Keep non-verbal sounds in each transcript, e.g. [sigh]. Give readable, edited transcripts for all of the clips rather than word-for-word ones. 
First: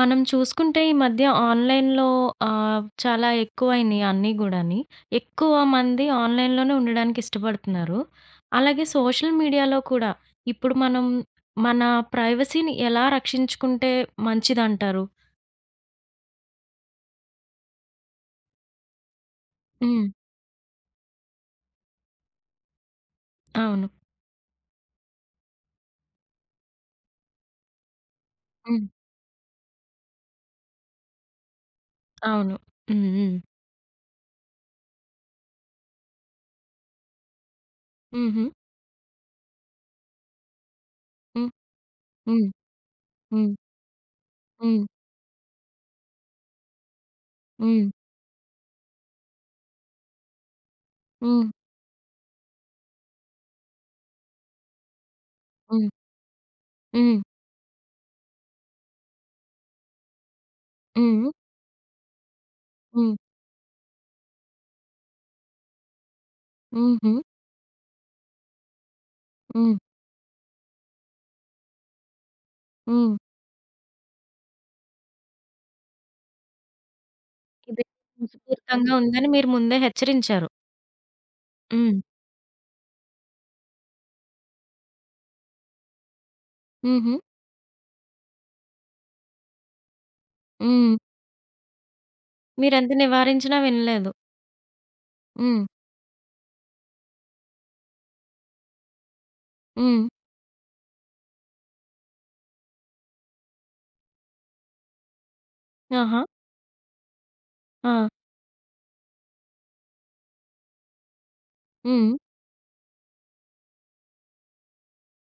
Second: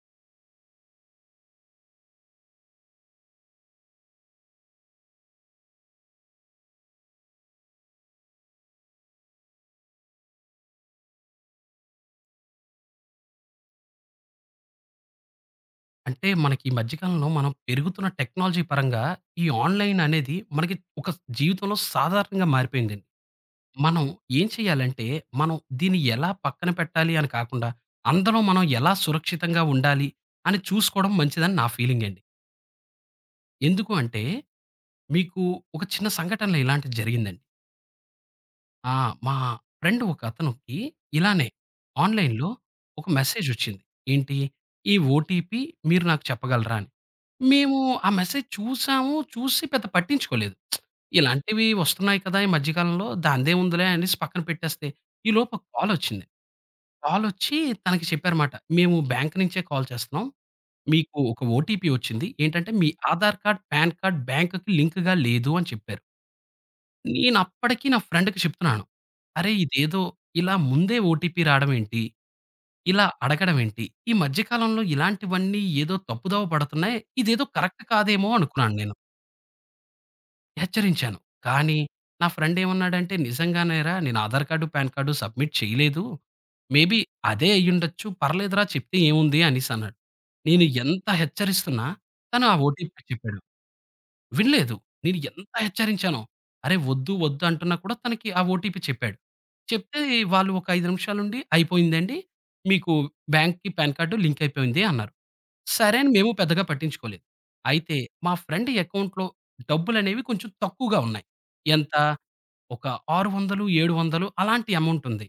మనం చూసుకుంటే ఈ మధ్య ఆన్‌లైన్‌లో చాలా ఎక్కువైనియి అన్నీ గూడాని. ఎక్కువ మంది ఆన్‌లైన్‌లోనే ఉండడానికి ఇష్టపడుతున్నారు. అలాగే సోషల్ మీడియాలో కూడా ఇప్పుడు మనం మన ప్రైవసీని ఎలా రక్షించుకుంటే మంచిదంటారు? అంటే మనకి ఈ మధ్య కాలంలో మనం పెరుగుతున్న టెక్నాలజీ పరంగా ఈ ఆన్‌లైన్ హ్మ్. అనేది మనకి ఒక జీవితంలో సాధారణంగా మారిపోయిందండి. అవును. మనం ఏం చేయాలంటే, మనం దీన్ని ఎలా పక్కన పెట్టాలి అని కాకుండా, అందులో మనం హ్మ్. ఎలా సురక్షితంగా ఉండాలి అని చూసుకోవడం మంచిదని నా ఫీలింగ్ అండి. అవును. హ్మ్. హ్మ్. ఎందుకు అంటే, మీకు ఒక చిన్న సంఘటనలో ఇలాంటిది జరిగిందండి. హుహు. ఆ! మా ఫ్రెండ్ ఒకతనికి ఇలానే హ్మ్. హ్మ్. ఆన్‌లైన్‌లో ఒక మెసేజ్ హ్మ్. వచ్చింది. ఏంటి? హ్మ్. "ఈ ఓటీపీ మీరు నాకు చెప్పగలరా?" అని. మేము హ్మ్. ఆ మెసేజ్ చూసాము. చూసి పెద్ద పట్టించుకోలేదు. హ్మ్. ఇలాంటివి వస్తున్నాయి కదా! ఈ మధ్య కాలంలో దాందేముందిలే అనేసి పక్కన పెట్టేస్తే, ఈలోపు ఒక హ్మ్. కాలొచ్చింది. హ్మ్. కాలొచ్చి తనకి చెప్పారమాట. "మేము బ్యాంక్ నుంచే కాల్ చేస్తున్నాం. మీకు హ్మ్. ఒక ఓటీపీ వచ్చింది. ఏంటంటే మీ హ్మ్. ఆధార్ కార్డ్, పాన్ కార్డ్ బ్యాంక్‌కి లింక్‌గా లేదు" అని చెప్పారు. హుహు. నేను అప్పటికి నా ఫ్రెండ్‌కి చెప్తున్నాను. "అరే! హ్మ్. ఇదేదో ఇలా ముందే ఓటీపీ రావడం ఏంటి? ఇలా హ్మ్. అడగడం ఏంటి? ఈ మధ్య కాలంలో ఇలాంటివన్నీ ఏదో తప్పుదోవ పడుతున్నాయి. ఇదేదో ఇది కరెక్ట్ కాదేమో" అనుకున్నాను స్ఫూర్తంగా నేను. ఉందని మీరు ముందే హెచ్చరించారు. హెచ్చరించాను. కానీ హ్మ్. నా ఫ్రెండేమన్నాడంటే, "నిజంగానేరా నేను Aadhaar card, PAN card submit చేయలేదు. మేబీ హుహు. అదే అయ్యుండొచ్చు. పర్లేదురా చెప్తే ఏముంది" అనేసన్నాడు. నేను హ్మ్. ఎంత హెచ్చరిస్తున్నా తను ఆ మీరెంత ఓటీపీ చెప్పాడు. నివారించినా వినలేదు. వినలేదు. నేను ఎంత హ్మ్. హెచ్చరించానో, "అరే! వద్దు, వద్దు" అంటున్నా కూడా తనకి ఆ ఓటీపీ చెప్పాడు. చెప్తే హ్మ్. వాళ్ళు ఒక 5 నిమిషాలుండి "అయిపోయిందండి. మీకు బ్యాంక్‌కి, పాన్ కార్డు లింక్ అయిపోయింది" అన్నారు. సరే అని ఆహా! మేము పెద్దగా పట్టించుకోలేదు. అయితే ఆ! మా ఫ్రెండ్ అకౌంట్‌లో డబ్బులనేవి కొంచెం తక్కువగా ఉన్నాయి. ఎంత హ్మ్. ఒక 600, 700 అలాంటి అమౌంట్ ఉంది.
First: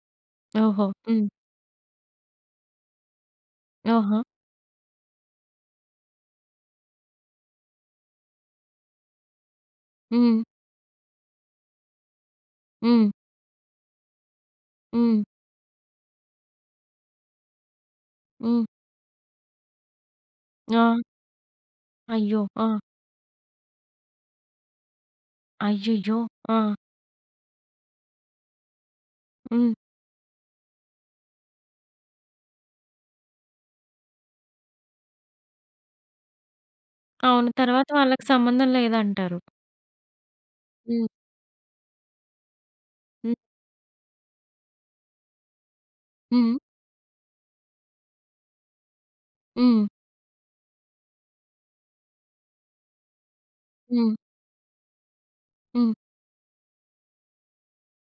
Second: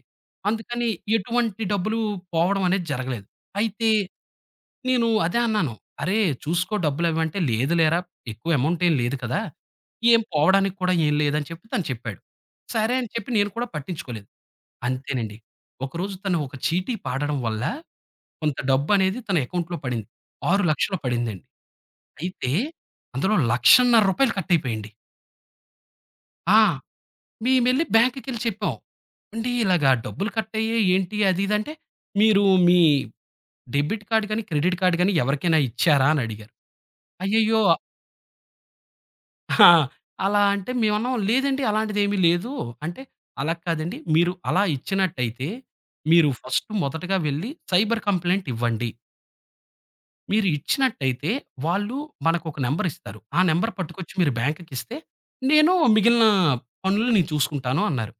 ఓహో! అందుకని హ్మ్. ఎటువంటి డబ్బులు పోవడం అనేది జరగలేదు. అయితే ఓహో! నేను అదే అన్నాను. "అరే! చూసుకో డబ్బులవి" అంటే, "లేదు లేరా ఎక్కువ అమౌంట్ ఏం లేదు కదా! ఏం హ్మ్. పోవడానికి కూడా ఏం లేదని" చెప్పి తను చెప్పాడు. సరే అని హ్మ్. చెప్పి నేను కూడా పట్టించుకోలేదు. హ్మ్. అంతేనండి. ఒకరోజు తను ఒక చీటీ పాడడం వల్ల కొంత హ్మ్. డబ్బనేది తన అకౌంట్‌లో పడింది. ఆ! 6,00,000 పడిందండి. అయ్యో! అయితే ఆ! అందులో రూ. 1,50,000 కట్టయిపోయాయండి. అయ్యయ్యో! ఆ! ఆ! మేమెళ్లి బ్యాంక్‌కెళ్లి చెప్పాం. "ఏవండీ హ్మ్. ఇలాగ డబ్బులు కట్టయ్యాయి ఏంటి అది ఇది" అంటే, "మీరు మీ డెబిట్ కార్డ్ గాని, క్రెడిట్ కార్డ్ గాని ఎవరికైనా ఇచ్చారా?" అని అడిగారు. అవును. అయ్యయ్యో! తర్వాత వాళ్ళకి సంబంధం లేదంటారు. ఆ! అలా అంటే హ్మ్. మేమన్నాం, "లేదండి అలాంటిదేమీ లేదు." అంటే, హ్మ్. "అలా కాదండి మీరు అలా ఇచ్చినట్టయితే మీరు హ్మ్. ఫస్ట్ మొదటగా వెళ్లి సైబర్ కంప్లెయింట్ ఇవ్వండి." హ్మ్. మీరు ఇచ్చినట్టయితే వాళ్ళు మనకొక నంబర్ ఇస్తారు. ఆ నంబర్ పట్టుకొచ్చి హ్మ్. మీరు బ్యాంక్‌కిస్తే, నేను హ్మ్. మిగిలిన పనులు నేను చూసుకుంటాను అన్నారు.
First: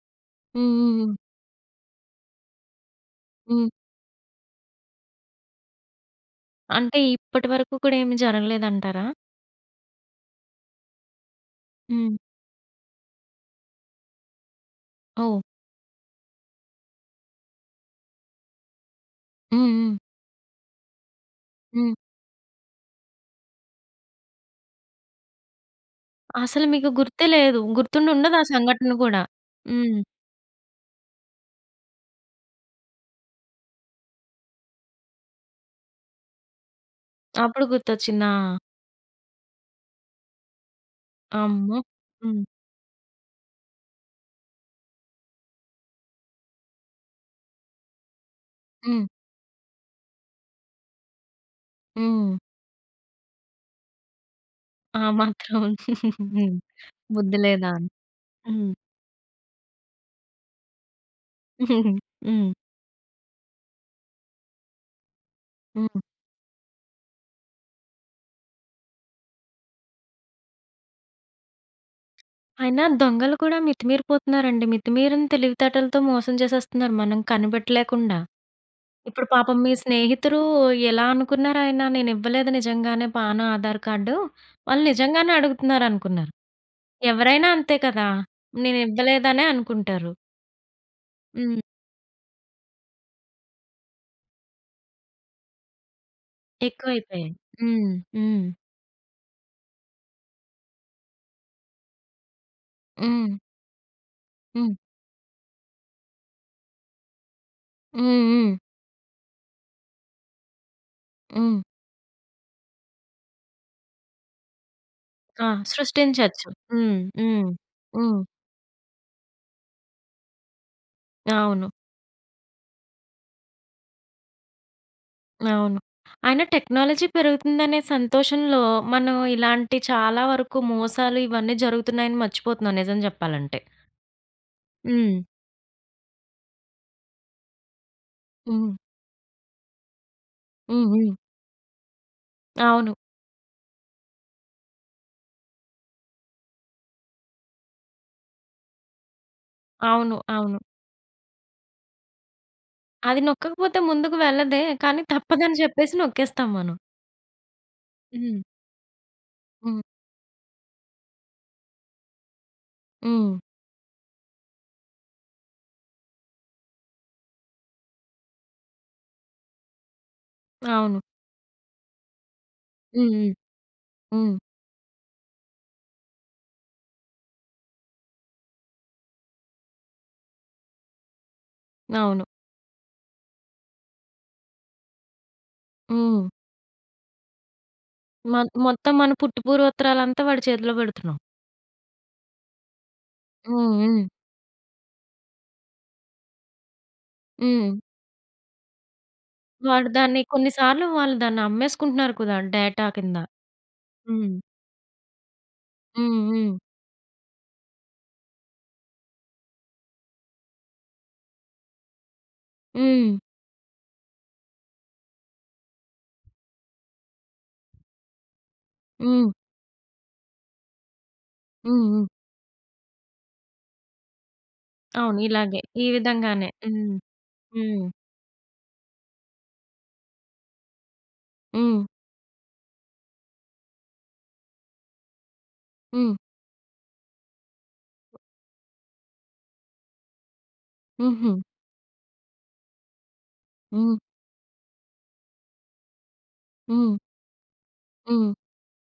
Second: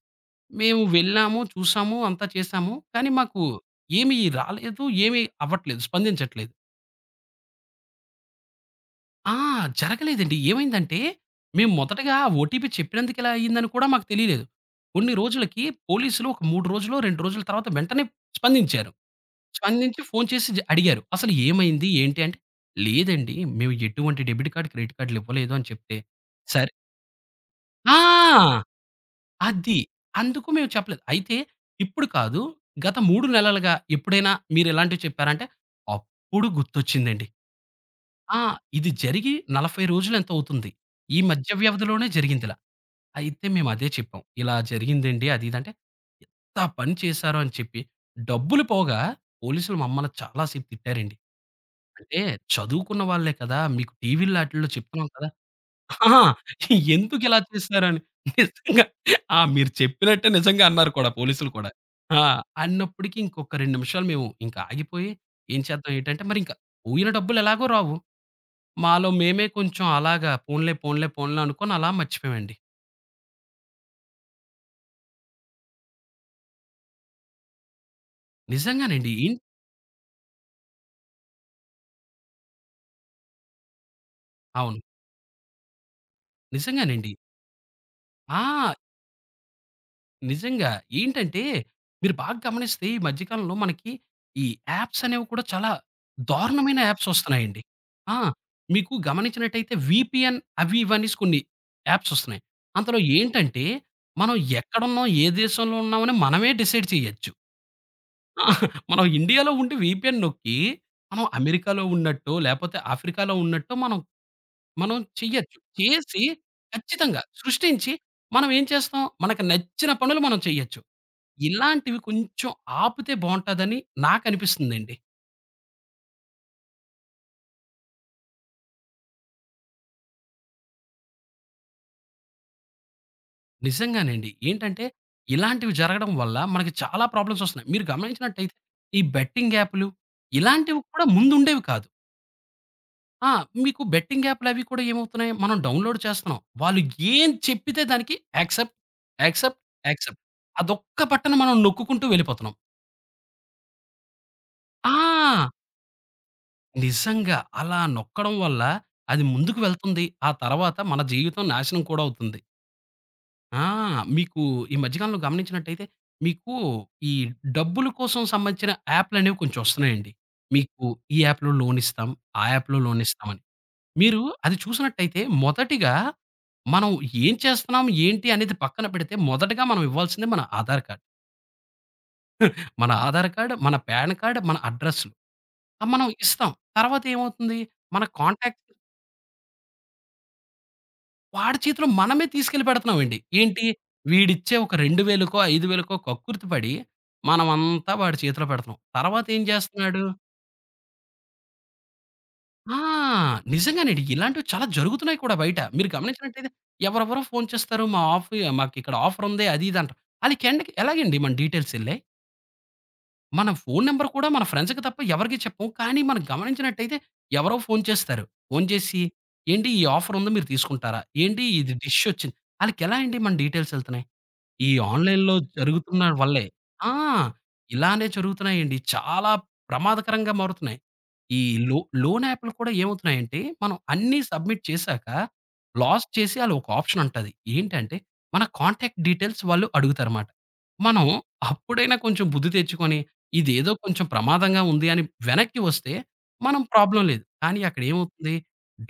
మేము హుహుహు. వెళ్ళాము, చూసాము, అంతా చేసాము. కానీ మాకు హ్మ్. ఏమీ రాలేదు, ఏమీ అవ్వట్లేదు, స్పందించట్లేదు. అంటే ఇప్పటి వరకు కూడా ఏమి జరగలేదంటారా? ఆ! జరగలేదండి. ఏమైందంటే, మేము హ్మ్. మొదటగా ఓటీపీ చెప్పినందుకు ఇలా అయిందని కూడా మాకు తెలియలేదు. కొన్ని ఓహ్! రోజులకి పోలీసులు ఒక 3 రోజులో, 2 రోజుల తర్వాత వెంటనే స్పందించారు. హ్మ్. హ్మ్. స్పందించి ఫోను చేసి అడిగారు. అసలు ఏమైంది? హ్మ్. ఏంటి? అంటే, లేదండి. మేము ఎటువంటి డెబిట్ కార్డ్, క్రెడిట్ కార్డ్‌లు ఇవ్వలేదు అని చెప్తే, అసలు సరే మీకు గుర్తే లేదు. గుర్తుండుండదా ఆ! సంఘటన కూడా? అది. హ్మ్. అందుకు మేము చెప్పలేదు. అయితే ఇప్పుడు కాదు, గత 3 నెలలుగా ఎప్పుడైనా మీరిలాంటివి చెప్పారా? అంటే, అప్పుడు గుర్తొచ్చిందండి. అప్పుడు గుర్తొచ్చిందా? ఆ! ఇది జరిగి 40 రోజులు ఎంతో అవుతుంది. ఈ మధ్య అమ్మో! వ్యవధిలోనే హ్మ్. జరిగిందిలా. అయితే మేము అదే చెప్పాం. ఇలా జరిగిందండి అది ఇది అంటే, ఎంత పని చేశారో అని చెప్పి, డబ్బులు పోగా హ్మ్. పోలీసులు మమ్మల్ని చాలా సేపు తిట్టారండి. అంటే హ్మ్. చదువుకున్న వాళ్ళే కదా! మీకు టీవీ‌ల్లో ఆటిల్లో ఆ చెప్తున్నాం కదా! మాత్రం అహా! హ్మ్. ఎందుకిలా బుద్ధి లేదా అని. చేసారని హ్మ్. నిజంగా ఆ! మీరు చెప్పినట్టే నిజంగా అన్నారు కూడా పోలీసులు కూడా. ఆ! హ్మ్. అన్నప్పటికి ఇంకొక 2 నిమిషాలు మేము ఇంక ఆగిపోయి, ఏం చేద్దాం హ్మ్. ఏటంటే మరి ఇంక పోయిన డబ్బులు ఎలాగో రావు. మాలో మేమే కొంచెం అలాగా పోన్లే, పోన్లే, పోన్లే అనుకోని అలా మర్చిపోయామండి. అయినా దొంగలు కూడా మితిమీరిపోతున్నారండి. మితిమీరిన తెలివితేటలతో మోసం చేసేస్తున్నారు మనం కనిపెట్టలేకుండా. నిజంగానండి. ఇప్పుడు ఏం పాపం మీ స్నేహితులు ఎలా అనుకున్నారాయన నేనివ్వలేదు నిజంగానే పాను, ఆధార్ కార్డు. అవును. వాళ్ళు నిజంగానే అడుగుతున్నారనుకున్నారు. నిజంగానండి. ఎవరైనా అంతే కదా! ఆ! నేనివ్వలేదనే అనుకుంటారు. నిజంగా. ఏంటంటే, హ్మ్. మీరు బాగా గమనిస్తే ఈ మధ్య కాలంలో మనకి ఈ యాప్స్ అనేవి కూడా చాలా దారుణమైన యాప్స్ ఎక్కువైపోయాయి. ఒస్తున్నాయండి. హ్మ్. ఆ! హ్మ్. మీకు గమనించినట్టయితే వీపీఎన్ అవి ఇవనేసి కొన్ని యాప్స్ ఒస్తున్నాయి. అందులో హ్మ్. ఏంటంటే, మనం హ్మ్. ఎక్కడున్నాం, ఏ దేశంలో ఉన్నామని మనమే డిసైడ్ చేయొచ్చు. హ్మ్. ఆ! హ్మ్. మనం ఇండియాలో ఉండి వీపీఎన్ నొక్కి, మనం హ్మ్. అమెరికాలో ఉన్నట్టో, లేపోతే ఆఫ్రికాలో ఉన్నట్టో మనం మనం ఆ! చెయ్యొచ్చు. చేసి సృష్టించొచ్చు. హ్మ్. ఖచ్చితంగా హ్మ్. సృష్టించి హ్మ్. మనం ఏం చేస్తాం, మనకు నచ్చిన పనులు మనం చెయ్యొచ్చు. అవును. ఇలాంటివి కొంచెం ఆపితే బావుంటదని నాకనిపిస్తుందండి. అవును. అయినా టెక్నాలజీ పెరుగుతుందనే సంతోషంలో మనం ఇలాంటి చాలా వరకు మోసాలు ఇవన్నీ జరుగుతున్నాయని మర్చిపోతున్నాం నిజం చెప్పాలంటే. నిజంగానండి. ఏంటంటే, హ్మ్. ఇలాంటివి జరగడం వల్ల మనకి చాలా ప్రాబ్లమ్స్ ఒస్తున్నాయి. మీరు గమనించినట్టయితే హ్మ్. ఈ బెట్టింగ్ యాపులు ఇలాంటివి హ్మ్. కూడా హ్మ్. ముందుండేవి కాదు. అవును. ఆ! మీకు బెట్టింగ్ యాపులవి కూడా ఏమవుతున్నాయి, మనం డౌన్‌లోడ్ చేస్తున్నాం. వాళ్ళు ఏం చెప్పితే దానికి యాక్సెప్ట్, యాక్సెప్ట్, అవును. యాక్సెప్ట్ అవును. అదొక్క బటన్ మనం నొక్కుకుంటూ వెళ్ళిపోతున్నాం. అది నొక్కకపోతే ముందుకు వెళ్ళదే. ఆ! కానీ తప్పదని చెప్పేసి నొక్కేస్తాం మనం. నిజంగా. అలా నొక్కడం హ్మ్. వల్ల అది ముందుకు హ్మ్. వెళ్తుంది. ఆ తర్వాత మన జీవితం నాశనం కూడా అవుతుంది. హ్మ్. ఆ! మీకు ఈ మధ్య కాలంలో గమనించినట్టయితే, మీకు ఈ డబ్బుల కోసం సంబంధించిన యాప్‌లనేవి కొంచెం వస్తున్నాయండి. మీకు అవును. ఈ యాప్‌లో లోన్ ఇస్తాం, ఆ యాప్‌లో లోన్ హ్మ్. హ్మ్. ఇస్తామని. మీరు హ్మ్. అది చూసినట్టయితే మొదటిగా మనం ఏం చేస్తున్నాం, ఏంటి అనేది పక్కన పెడితే మొదటగా మనం ఇవ్వాల్సింది మన ఆధార్ కార్డ్. అవును. మన ఆధార్ కార్డ్, మన పాన్ కార్డ్, మన అడ్రెస్‌లు. అవి మనం హ్మ్. ఇస్తాం. తర్వాత ఏమవుతుంది? మన మ కాంటాక్ట్స్ మొత్తం మన పుట్టు పూర్వోత్తరాలంతా వాడి చేతిలో పెడుతున్నాం. వాడి చేతిలో మనమే తీసుకెళ్ళి పెడుతున్నామండి. ఏంటి హ్మ్. హ్మ్. వీడిచ్చే ఒక 2,000కో, 5,000కో కక్కుర్తి పడి, హ్మ్. మనమంతా వాడి చేతిలో పెడుతున్నాం. తర్వాత ఏం వాడు చేస్తున్నాడు దాన్ని కొన్ని సార్లు వాళ్ళు దాన్ని అమ్మేసుకుంటున్నారు కదా! ఆ! డేటా కింద. నిజంగానండి. హ్మ్. ఇలాంటివి చాలా జరుగుతున్నాయి కూడా బయట. మీరు హ్మ్. గమనించినట్టయితే హ్మ్. ఎవరెవరో ఫోను చేస్తారు. మా ఆఫ్ మాకిక్కడ ఆఫరుంది అది ఇది అంటారు. ఆళ్ళకి ఎండకి ఎలాగండి మన డీటెయిల్స్ ఎళ్ళాయి? హ్మ్. మన ఫోను నంబర్ కూడా మన ఫ్రెండ్స్‌కి తప్ప ఎవరికీ చెప్పం. కానీ మనం గమనించినట్టయితే ఎవరో ఫోను చేస్తారు. ఫోను చేసి హ్మ్. ఏంటి ఈ ఆఫరుంది మీరు తీసుకుంటారా? ఏంటి ఇది హ్మ్. డిష్ హ్మ్. ఒచ్చింది. ఆళ్ళకెలా అండి మన డీటెయిల్స్ ఎళ్తున్నాయి? ఈ అవును. ఆన్‌లైన్‌లో ఇలాగే ఈ జరుగుతున్న వల్లే విధంగానే. ఆ! హ్మ్. హ్మ్. ఇలానే జరుగుతున్నాయండి. చాలా ప్రమాదకరంగా మారుతున్నాయి. ఈ హ్మ్. లోన్ యాప్‌లు కూడా ఏమవుతున్నాయంటే, మనం అన్నీ సబ్మిట్ చేశాక, లాస్ట్ హ్మ్. చేసి ఆళ్ళు ఒక ఆప్షన్ ఉంటది. ఏంటంటే, మన కాంటాక్ట్ డీటెయిల్స్ వాళ్ళు అడుగుతారమాట. మనం హుహు. అప్పుడైనా కొంచెం బుద్ధి తెచ్చుకొని, ఇదేదో హ్మ్. కొంచెం ప్రమాదంగా ఉంది అని వెనక్కి వస్తే, మనం హ్మ్. ప్రాబ్లమ్ లేదు. కానీ అక్కడ హ్మ్. హ్మ్. ఏమవుతుంది,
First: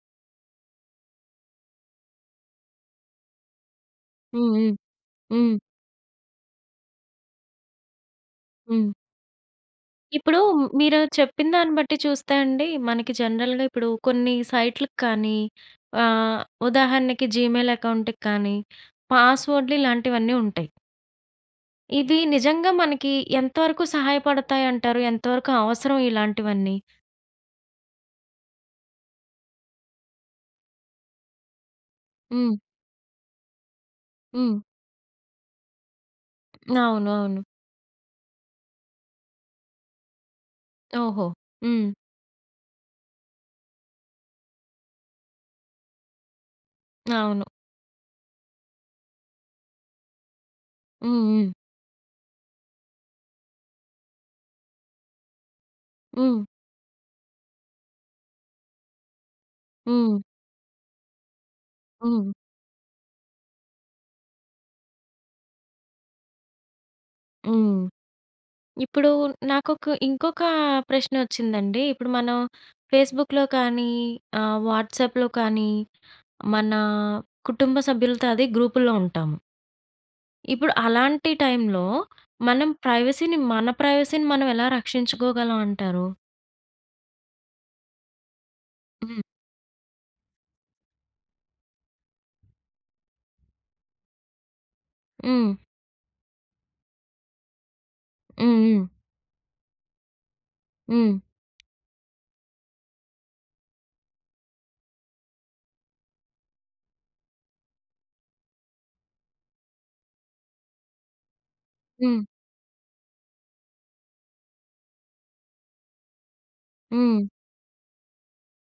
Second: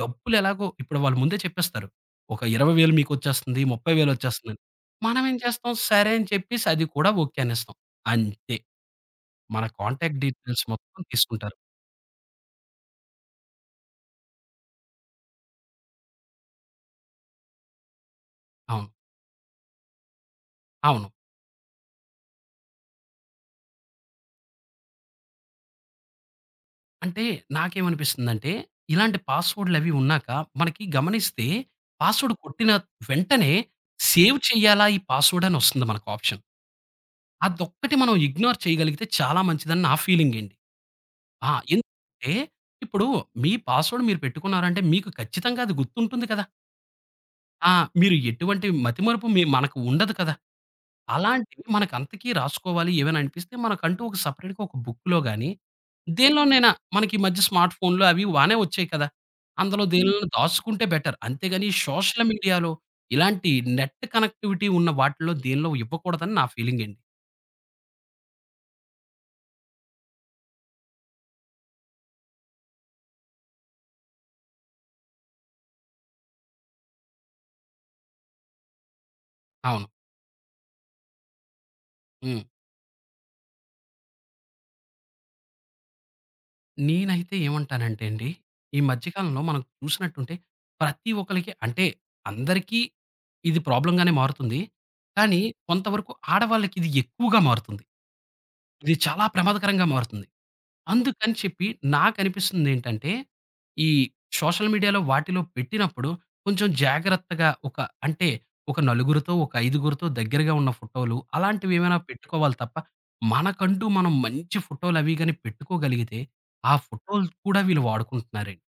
డబ్బులు ఎలాగో ఇప్పుడు వాళ్ళు ముందే చెప్పేస్తారు. ఒక 20,000 మీకొచ్చేస్తుంది, 30,000 వచ్చేస్తుందని. హ్మ్. మనమేం హ్మ్. చేస్తాం, సరే అని చెప్పేసి అది కూడా ఓకే అనేస్తాం. అంతే. హ్మ్. మన కాంటాక్ట్ ఇప్పుడు డీటెయిల్స్ మీరు మొత్తం చెప్పిన తీసుకుంటారు. దాన్ని బట్టి చూస్తే అండి, మనకి జనరల్‌గా ఇప్పుడు కొన్ని సైట్‌లకి కానీ, ఆహ్, ఉదాహరణకి జీమెయిల్ అకౌంట్‌కి కానీ, అవును. పాస్‌వర్డ్‌లు ఇలాంటివన్నీ ఉంటాయి. అవును. ఇవి నిజంగా మనకి ఎంతవరకు సహాయపడతాయంటారు? ఎంతవరకు అవసరం ఇలాంటివన్నీ? అంటే నాకేమనిపిస్తుందంటే, ఇలాంటి పాస్‌వర్డ్‌లవి ఉన్నాక మనకి గమనిస్తే పాస్‌వర్డ్ హ్మ్. కొట్టిన వెంటనే సేవ్ హ్మ్. చేయాలా ఈ పాస్‌వర్డ్ అని వస్తుంది మనకు ఆప్షన్. అవును. అవును. అదొక్కటి మనం ఇగ్నోర్ చేయగలిగితే చాలా మంచిదని నా ఫీలింగండి. ఓహో! హ్మ్. ఎందుకంటే ఇప్పుడు మీ పాస్‌వర్డ్ మీరు పెట్టుకున్నారంటే మీకు ఖచ్చితంగా అది గుర్తుంటుంది కదా! అవును. ఆ! మీరు ఎటువంటి మతిమరుపు మనకు ఉండదు కదా! హ్మ్. హ్మ్. అలాంటివి మనకంతకీ రాసుకోవాలి ఏవైనా అనిపిస్తే మనకంటూ ఒక సెపరేట్‌గా ఒక బుక్‌లో గాని, హ్మ్. దేనిలోనైనా మనకి ఈ మధ్య స్మార్ట్ ఫోన్‌లు అవి బానే వచ్చాయి కదా! అందులో హ్మ్. దేనిలోనైనా దాసుకుంటే బెటర్. అంతేగాని సోషల్ హ్మ్. మీడియాలో ఇలాంటి నెట్ కనెక్టివిటీ ఉన్న వాటిల్లో దేనిలో ఇవ్వకూడదని నా ఫీలింగండి. హ్మ్. ఇప్పుడు నాకొక ఇంకొక ప్రశ్నొచ్చిందండి. ఇప్పుడు మనం ఫేస్‌బుక్‌లో కానీ, వాట్సాప్‌లో కానీ, మన కుటుంబ సభ్యులతో అది గ్రూపుల్లో ఉంటాము. అవును. ఇప్పుడు అలాంటి టైంలో హ్మ్. మనం ప్రైవసీని మన ప్రైవసీని మనం ఎలా రక్షించుకోగలం అంటారు? నేనైతే ఏమంటానంటే అండి, ఈ మధ్య హ్మ్. కాలంలో మనం చూసినట్టుంటే ప్రతి ఒక్కళ్ళకి అంటే అందరికీ ఇది ప్రాబ్లమ్‌గానే మారుతుంది. కానీ హ్మ్. కొంతవరకు ఆడవాళ్ళకి ఇది ఎక్కువగా మారుతుంది. హ్మ్. ఇది చాలా ప్రమాదకరంగా మారుతుంది. హ్మ్. అందుకని చెప్పి నాకనిపిస్తుందేంటంటే, ఈ సోషల్ మీడియాలో వాటిలో పెట్టినప్పుడు కొంచెం జాగ్రత్తగా ఒక అంటే ఒక నలుగురితో, ఒక ఐదుగురితో దగ్గరగా ఉన్న ఫోటోలు అలాంటివేమైనా హ్మ్. పెట్టుకోవాలి తప్ప, మనకంటూ మనం మంచి ఫోటోలవి గాని పెట్టుకోగలిగితే, ఆ హ్మ్. ఫోటోలు కూడా వీళ్ళు వాడుకుంటున్నారండి.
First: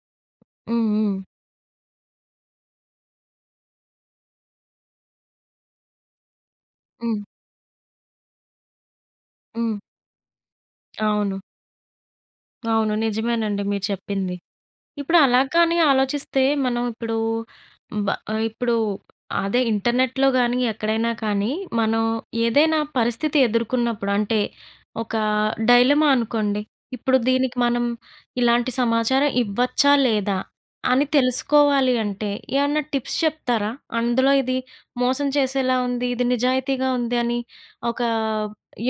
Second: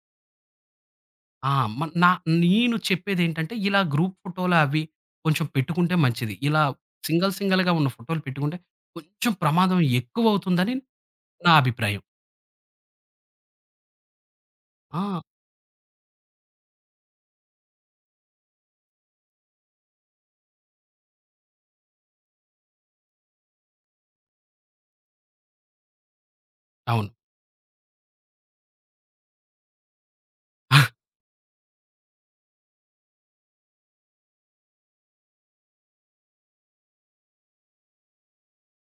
హ్మ్. హ్మ్. హ్మ్. ఆ! మ నా నేను చెప్పేదేంటంటే, ఇలా గ్రూప్ ఫోటోలు అవి కొంచెం పెట్టుకుంటే మంచిది. ఇలా హ్మ్. సింగిల్ సింగిల్‌గా ఉన్న ఫోటోలు పెట్టుకుంటే కొంచెం ప్రమాదం హ్మ్. ఎక్కువవుతుందని అవును. నా అభిప్రాయం. అవును. నిజమేనండి మీరు చెప్పింది. ఇప్పుడు ఆ! అలా కానీ ఆలోచిస్తే మనం ఇప్పుడు బ ఇప్పుడు అదే ఇంటర్నెట్‌లో గానీ, ఎక్కడైనా కానీ మనం ఏదైనా పరిస్థితి ఎదుర్కొన్నప్పుడు అంటే ఒక డైలమా అనుకోండి. అవును. ఇప్పుడు దీనికి మనం ఇలాంటి సమాచారం ఇవ్వచ్చా? లేదా? అని తెలుసుకోవాలి అంటే ఏమన్నా టిప్స్ చెప్తారా? అందులో ఇది మోసం చేసేలా ఉంది. ఇది నిజాయితీగా ఉంది అని ఒక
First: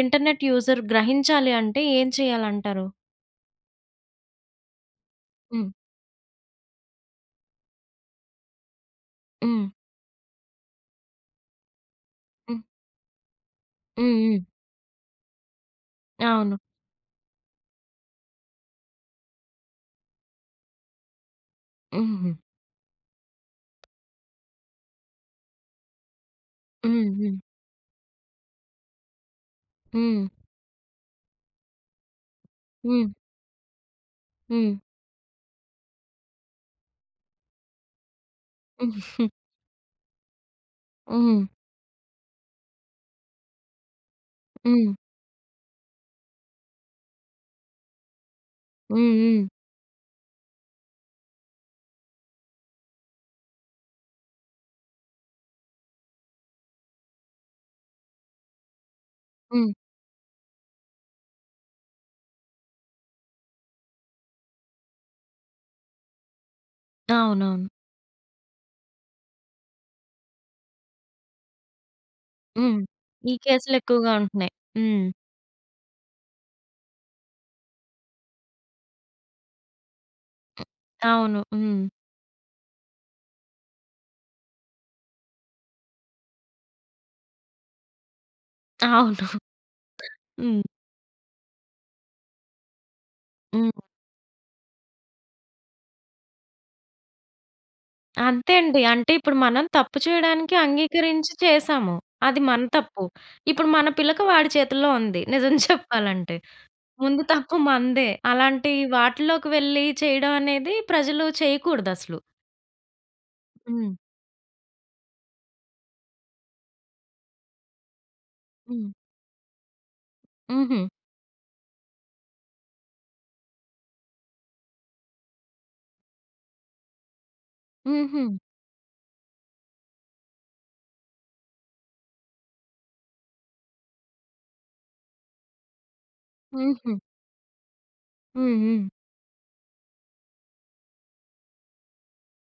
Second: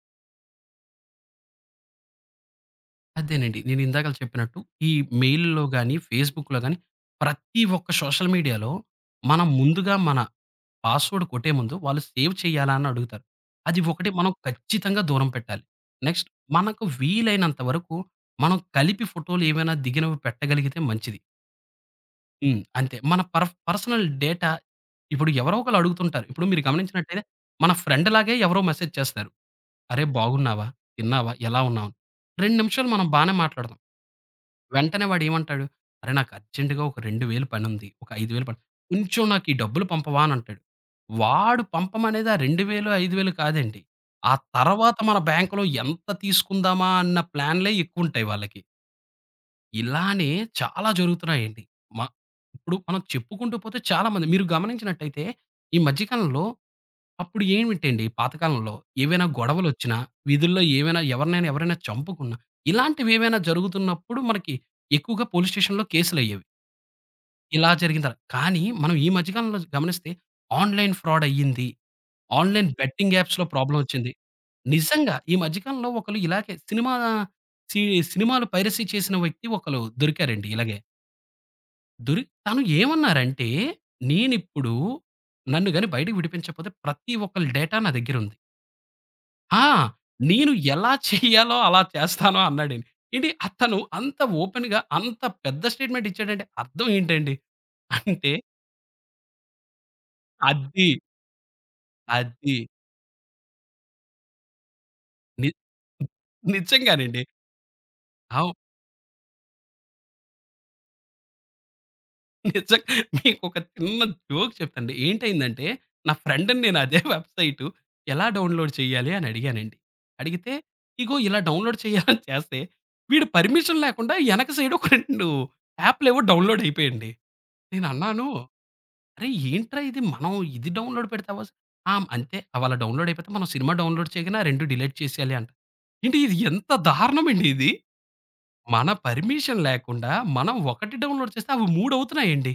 ఇంటర్నెట్ యూజర్ గ్రహించాలి అంటే ఏం చేయాలంటారు? అదేనండి. నేను ఇందాకల చెప్పినట్టు ఈ మెయిల్‌లో హ్మ్. గాని, ఫేస్‌బుక్‌లో గాని ప్రతి ఒక్క సోషల్ మీడియాలో మనం హ్మ్. ముందుగా మన పాస్‌వర్డ్ కొట్టే ముందు వాళ్ళు సేవ్ హ్మ్. చేయాలా అని అడుగుతారు. అది ఒకటి హ్మ్. మనం హ్మ్. ఖచ్చితంగా దూరం పెట్టాలి. నెక్స్ట్ అవును. మనకు వీలైనంత వరకు మనం కలిపి ఫోటోలు ఏమైనా దిగినవి పెట్టగలిగితే మంచిది. హుహు. అంతే. మన పర్సనల్ డేటా ఇప్పుడు ఎవరో ఒకళ్ళు అడుగుతుంటారు. ఇప్పుడు మీరు హ్మ్. గమనించినట్టయితే హ్మ్. మన ఫ్రెండ్ లాగే ఎవరో మెసేజ్ చేస్తారు. అరే! హ్మ్. బాగున్నావా? తిన్నావా? ఎలా ఉన్నావు? 2 నిమిషాలు మనం హ్మ్. బానే మాట్లాడదాం. హ్మ్. వెంటనే వాడేమంటాడు, అరే! నాకు అర్జెంట్‌గా ఒక 2,000 పనుంది. ఒక 5,000 పని కొంచెం హ్మ్. నాకు ఈ డబ్బులు పంపవా అని అంటాడు. హ్మ్. వాడు పంపమనేది ఆ 2,000, 5,000 కాదండి. ఆ హ్మ్. తర్వాత మన బ్యాంక్‌లో ఎంత తీసుకుందామా అన్న ప్లాన్‌లే ఎక్కువుంటాయి వాళ్ళకి. హ్మ్. ఇలానే చాలా జరుగుతున్నాయండి. మ ఇప్పుడు మనం చెప్పుకుంటూ పోతే చాలా మంది మీరు గమనించినట్టయితే ఈ మధ్య కాలంలో అప్పుడు ఏమిటండి పాతకాలంలో ఏవైనా హ్మ్. గొడవలొచ్చినా, వీధుల్లో ఏవైనా ఎవరినైనా ఎవరైనా చంపుకున్నా, ఇలాంటివేవైనా జరుగుతున్నప్పుడు మనకి ఎక్కువగా పోలీస్ స్టేషన్‌లో కేసులయ్యేవి. అవునవును. ఇలా జరిగిందని. కానీ మనం ఈ మధ్య కాలంలో గమనిస్తే ఆన్‌లైన్ ఫ్రాడ్ అయ్యింది. Online hmm. బెట్టింగ్ ఈ యాప్స్‌లో కేసులు ప్రాబ్లమ్ వచ్చింది. ఎక్కువగా ఉంటున్నాయి. హ్మ్. నిజంగా ఈ మధ్య కాలంలో ఒకళ్ళు ఇలాగే సి సినిమాలు పైరసీ చేసిన వ్యక్తి ఒకళ్ళు దొరికారండి ఇలాగే. అవును. హ్మ్. తను ఏమన్నారంటే, "నేనిప్పుడు నన్ను గాని బయటకి విడిపించకపోతే ప్రతి ఒక్కళ్ళ డేటా నా దగ్గరుంది." అవును. ఆ! నేను హ్మ్. ఎలా చెయ్యాలో అలా చేస్తాను అన్నాడండి. ఏంటి అతను హ్మ్. అంత ఓపెన్‌గా అంత పెద్ద స్టేట్‌మెంట్ ఇచ్చాడంటే అర్థం ఏంటండి? అంటే అంతే అండి. అంటే ఇప్పుడు మనం తప్పు చేయడానికి అది, అంగీకరించి చేశాము. అది అది మన తప్పు. ఇప్పుడు మన పిలక వాడి చేతుల్లో ఉంది. ని నిజం [laughs] చెప్పాలంటే. ముందు నిజంగానండి. తప్పు మనదే. అవు అలాంటి వాటిలోకి వెళ్లి చేయడం అనేది ప్రజలు చేయకూడదసలు. నిజం మీకొక హ్మ్. చిన్న జోక్ చెప్తానండి. ఏంటయిందంటే నా ఫ్రెండ్‌ని నేను అదే వెబ్‌సైటు ఎలా డౌన్‌లోడ్ హ్మ్. చేయాలి అని అడిగానండి. అడిగితే హుహు. ఇగో ఇలా డౌన్‌లోడ్ చేయాలని చేస్తే వీడు పర్మిషన్ లేకుండా ఎనక సైడ్ ఒక 2 యాప్‌లేవో డౌన్‌లోడ్ అయిపోయాయండి. హుహు. నేనన్నాను అరేయ్! ఏంట్రా ఇది మనం ఇది డౌన్‌లోడ్ పెడితే అవ్వస్ ఆ! అంతే వాళ్ళ డౌన్‌లోడ్ అయిపోతే మనం సినిమా డౌన్‌లోడ్ చేయగానే ఆ 2 డిలీట్ చేసేయాలి అంట. ఏంటి ఇది ఎంత హుహు. దారుణమండి ఇది. హ్మ్. హ్మ్. మన పర్మిషన్ లేకుండా మనం ఒకటి డౌన్‌లోడ్ చేస్తే అవి 3 అవుతున్నాయండి.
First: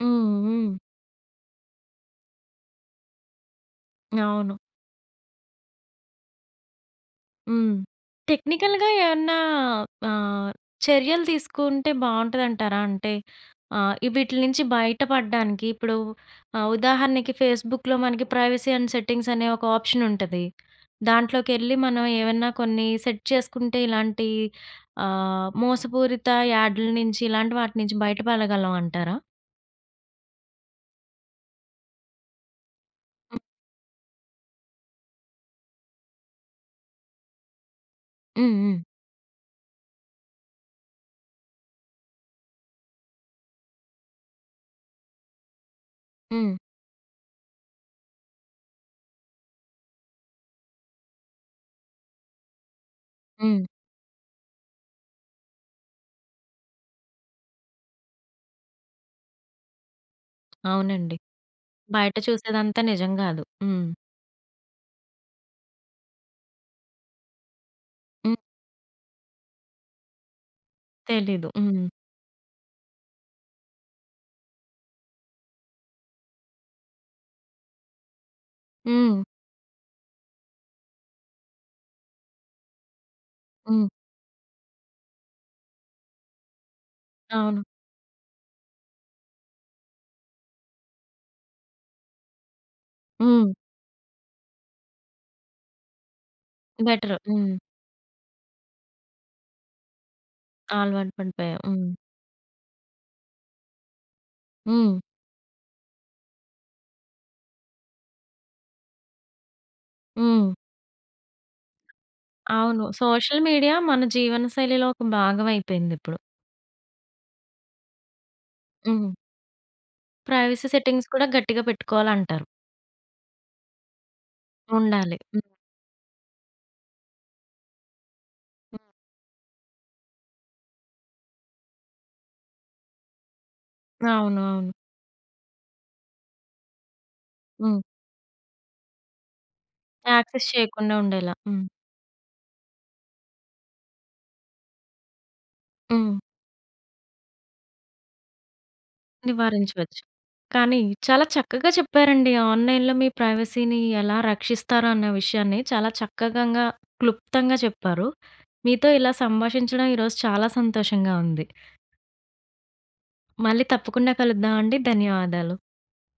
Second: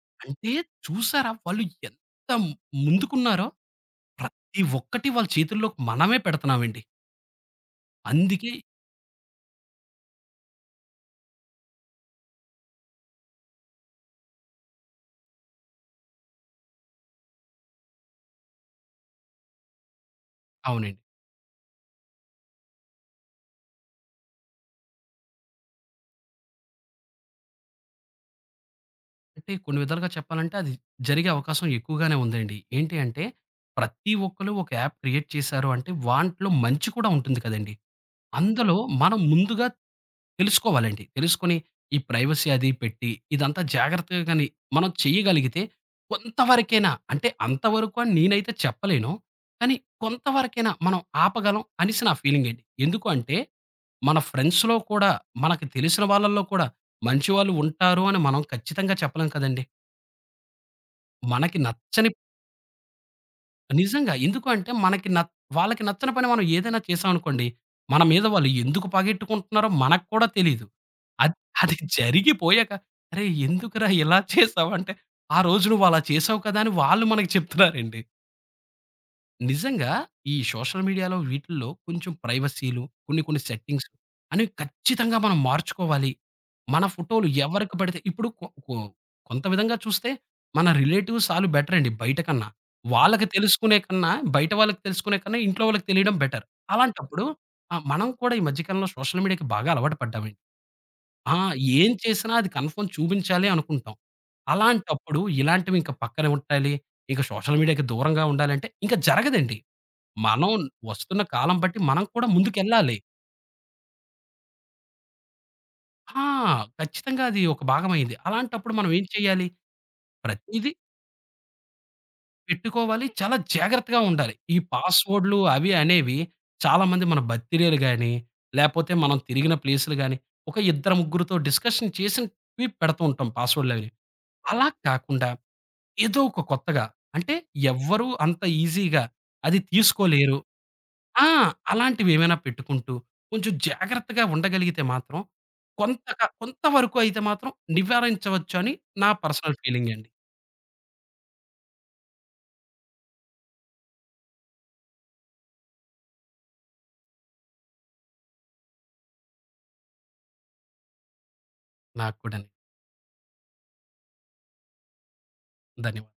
హ్మ్. అంటే హ్మ్. చూసారా వాళ్ళు ఎంత ముందుకున్నారో అవును. ప్రతి ఒక్కటి వాళ్ళ చేతుల్లోకి మనమే పెడుతున్నామండి. హ్మ్. అందుకే టెక్నికల్‌గా ఏమన్నా ఆహ్, చర్యలు తీసుకుంటే బావుంటదంటారా? అంటే ఈ వీటిల నుంచి బయటపడడానికి ఇప్పుడు ఉదాహరణకి ఫేస్‌బుక్‌లో మనకి ప్రైవసీ అండ్ సెట్టింగ్స్ అనే ఒక ఆప్షన్ ఉంటది. అవునండి. దాంట్లోకెళ్ళి మనం ఏమన్నా కొన్ని సెట్ చేసుకుంటే ఇలాంటి మోసపూరిత యాడ్‌ల నుంచి ఇలాంటి వాటి నుంచి బయటపడగలం అంటారా? అంటే కొన్ని విధాలుగా చెప్పాలంటే అది జరిగే అవకాశం ఎక్కువగానే ఉందండి. ఏంటి అంటే హ్మ్. ప్రతి ఒక్కళ్ళు ఒక యాప్ క్రియేట్ చేశారు అంటే వాంట్లో మంచి కూడా ఉంటుంది కదండీ! హ్మ్. అందులో హ్మ్. మనం ముందుగా తెలుసుకోవాలండి. తెలుసుకొని ఈ ప్రైవసీ అది పెట్టి ఇదంతా జాగ్రత్తగా గాని మనం చేయగలిగితే హ్మ్. కొంతవరకైనా అంటే అంతవరకు అని నేనైతే చెప్పలేను. కానీ కొంతవరకైనా మనం ఆపగలం అనేసి నా ఫీలింగ్ అండి. ఎందుకు అంటే హ్మ్. మన ఫ్రెండ్స్‌లో కూడా మనకు తెలిసిన వాళ్ళలో కూడా మంచి వాళ్ళు ఉంటారు అని మనం ఖచ్చితంగా చెప్పలేం కదండీ. అవునండి. మనకి నచ్చని బయట చూసేదంతా నిజం గాదు. హ్మ్. నిజంగా. ఎందుకు అంటే మనకి న వాళ్ళకి నచ్చని పని మనం ఏదైనా చేసామనుకోండి, మన మీద వాళ్ళు ఎందుకు పగెట్టుకుంటున్నారో మనకు కూడా తెలీదు. అది తెలీదు. అది హ్మ్. జరిగిపోయాక, "అరేయ్! ఎందుకురా ఇలా చేసావు?" అంటే, "ఆ రోజు నువ్వు అలా చేసావు కదా!" అని వాళ్ళు మనకు చెప్తున్నారండి. హ్మ్. నిజంగా ఈ సోషల్ మీడియాలో వీటిల్లో కొంచెం ప్రైవసీలు, కొన్ని కొన్ని సెట్టింగ్స్ హ్మ్. అనేవి ఖచ్చితంగా మనం మార్చుకోవాలి. మన ఫోటోలు అవును. ఎవరికి పడితే ఇప్పుడు కొ కొ కొంత విధంగా చూస్తే మన రిలేటివ్స్ ఆళ్ళు బెటర్ అండి బయట కన్నా. వాళ్ళకి హ్మ్. తెలుసుకునే కన్నా, బయట వాళ్ళకి తెలుసుకునే కన్నా ఇంట్లో వాళ్ళకి తెలియడం బెటర్. బెటరు. అలాంటప్పుడు హ్మ్. మనం కూడా ఈ మధ్య కాలంలో సోషల్ మీడియాకి బాగా అలవాటు పడ్డామండి. అలవాటు ఆ! పడిపోయాం. హ్మ్. ఏం చేసినా అది కన్ఫర్మ్ చూపించాలి అనుకుంటాం. హ్మ్. అలాంటప్పుడు ఇలాంటివి ఇంక పక్కన ఉండాలి. ఇంక సోషల్ మీడియాకి దూరంగా ఉండాలంటే ఇంక జరగదండి. హ్మ్. మనం వస్తున్న కాలం బట్టి మనం కూడా అవును. ముందుకెళ్ళాలి. సోషల్ మీడియా మన జీవన శైలిలో ఒక భాగం అయిపోయిందిప్పుడు. ఆ! ఖచ్చితంగా అది ఒక భాగమైంది. అలాంటప్పుడు మనం ఏం హ్మ్. చేయాలి? ప్రైవసీ ప్రతీదీ సెట్టింగ్స్ కూడా గట్టిగా పెట్టుకోవాలంటారు. పెట్టుకోవాలి. చాలా జాగ్రత్తగా ఉండాలి. ఈ ఉండాలి. పాస్‌వర్డ్‌లు హ్మ్. అవి అనేవి చాలామంది మన బర్త్‌డేలు గాని, లేపోతే మనం తిరిగిన ప్లేసులు గాని, ఒక ఇద్దరు ముగ్గురితో డిస్కషన్ చేసినవి పెడుతూ ఉంటాం పాస్‌వర్డ్‌లు అవిని. అవును. అలా అవును. కాకుండా ఏదో ఒక కొత్తగా అంటే హ్మ్. ఎవ్వరు అంత ఈజీగా అది తీసుకోలేరు. యాక్సెస్ చేయకుండా ఆ! ఉండేలా. హ్మ్. అలాంటివేమైనా పెట్టుకుంటూ, కొంచెం జాగ్రత్తగా ఉండగలిగితే మాత్రం, హ్మ్. కొంతవరకు అయితే మాత్రం నివారించవచ్చు అని నా పర్సనల్ నివారించవచ్చు. ఫీలింగండి. కానీ చాలా చక్కగా చెప్పారండి. ఆన్‌లైన్‌లో మీ ప్రైవసీని ఎలా రక్షిస్తారు అన్న విషయాన్ని చాలా చక్కగంగా, క్లుప్తంగా చెప్పారు. మీతో ఇలా సంభాషించడం ఈరోజు చాలా సంతోషంగా ఉంది. నాకు కూడాని. మళ్ళీ తప్పకుండా కలుద్దాం అండి. ధన్యవాదాలు. ధన్యవాదాలు.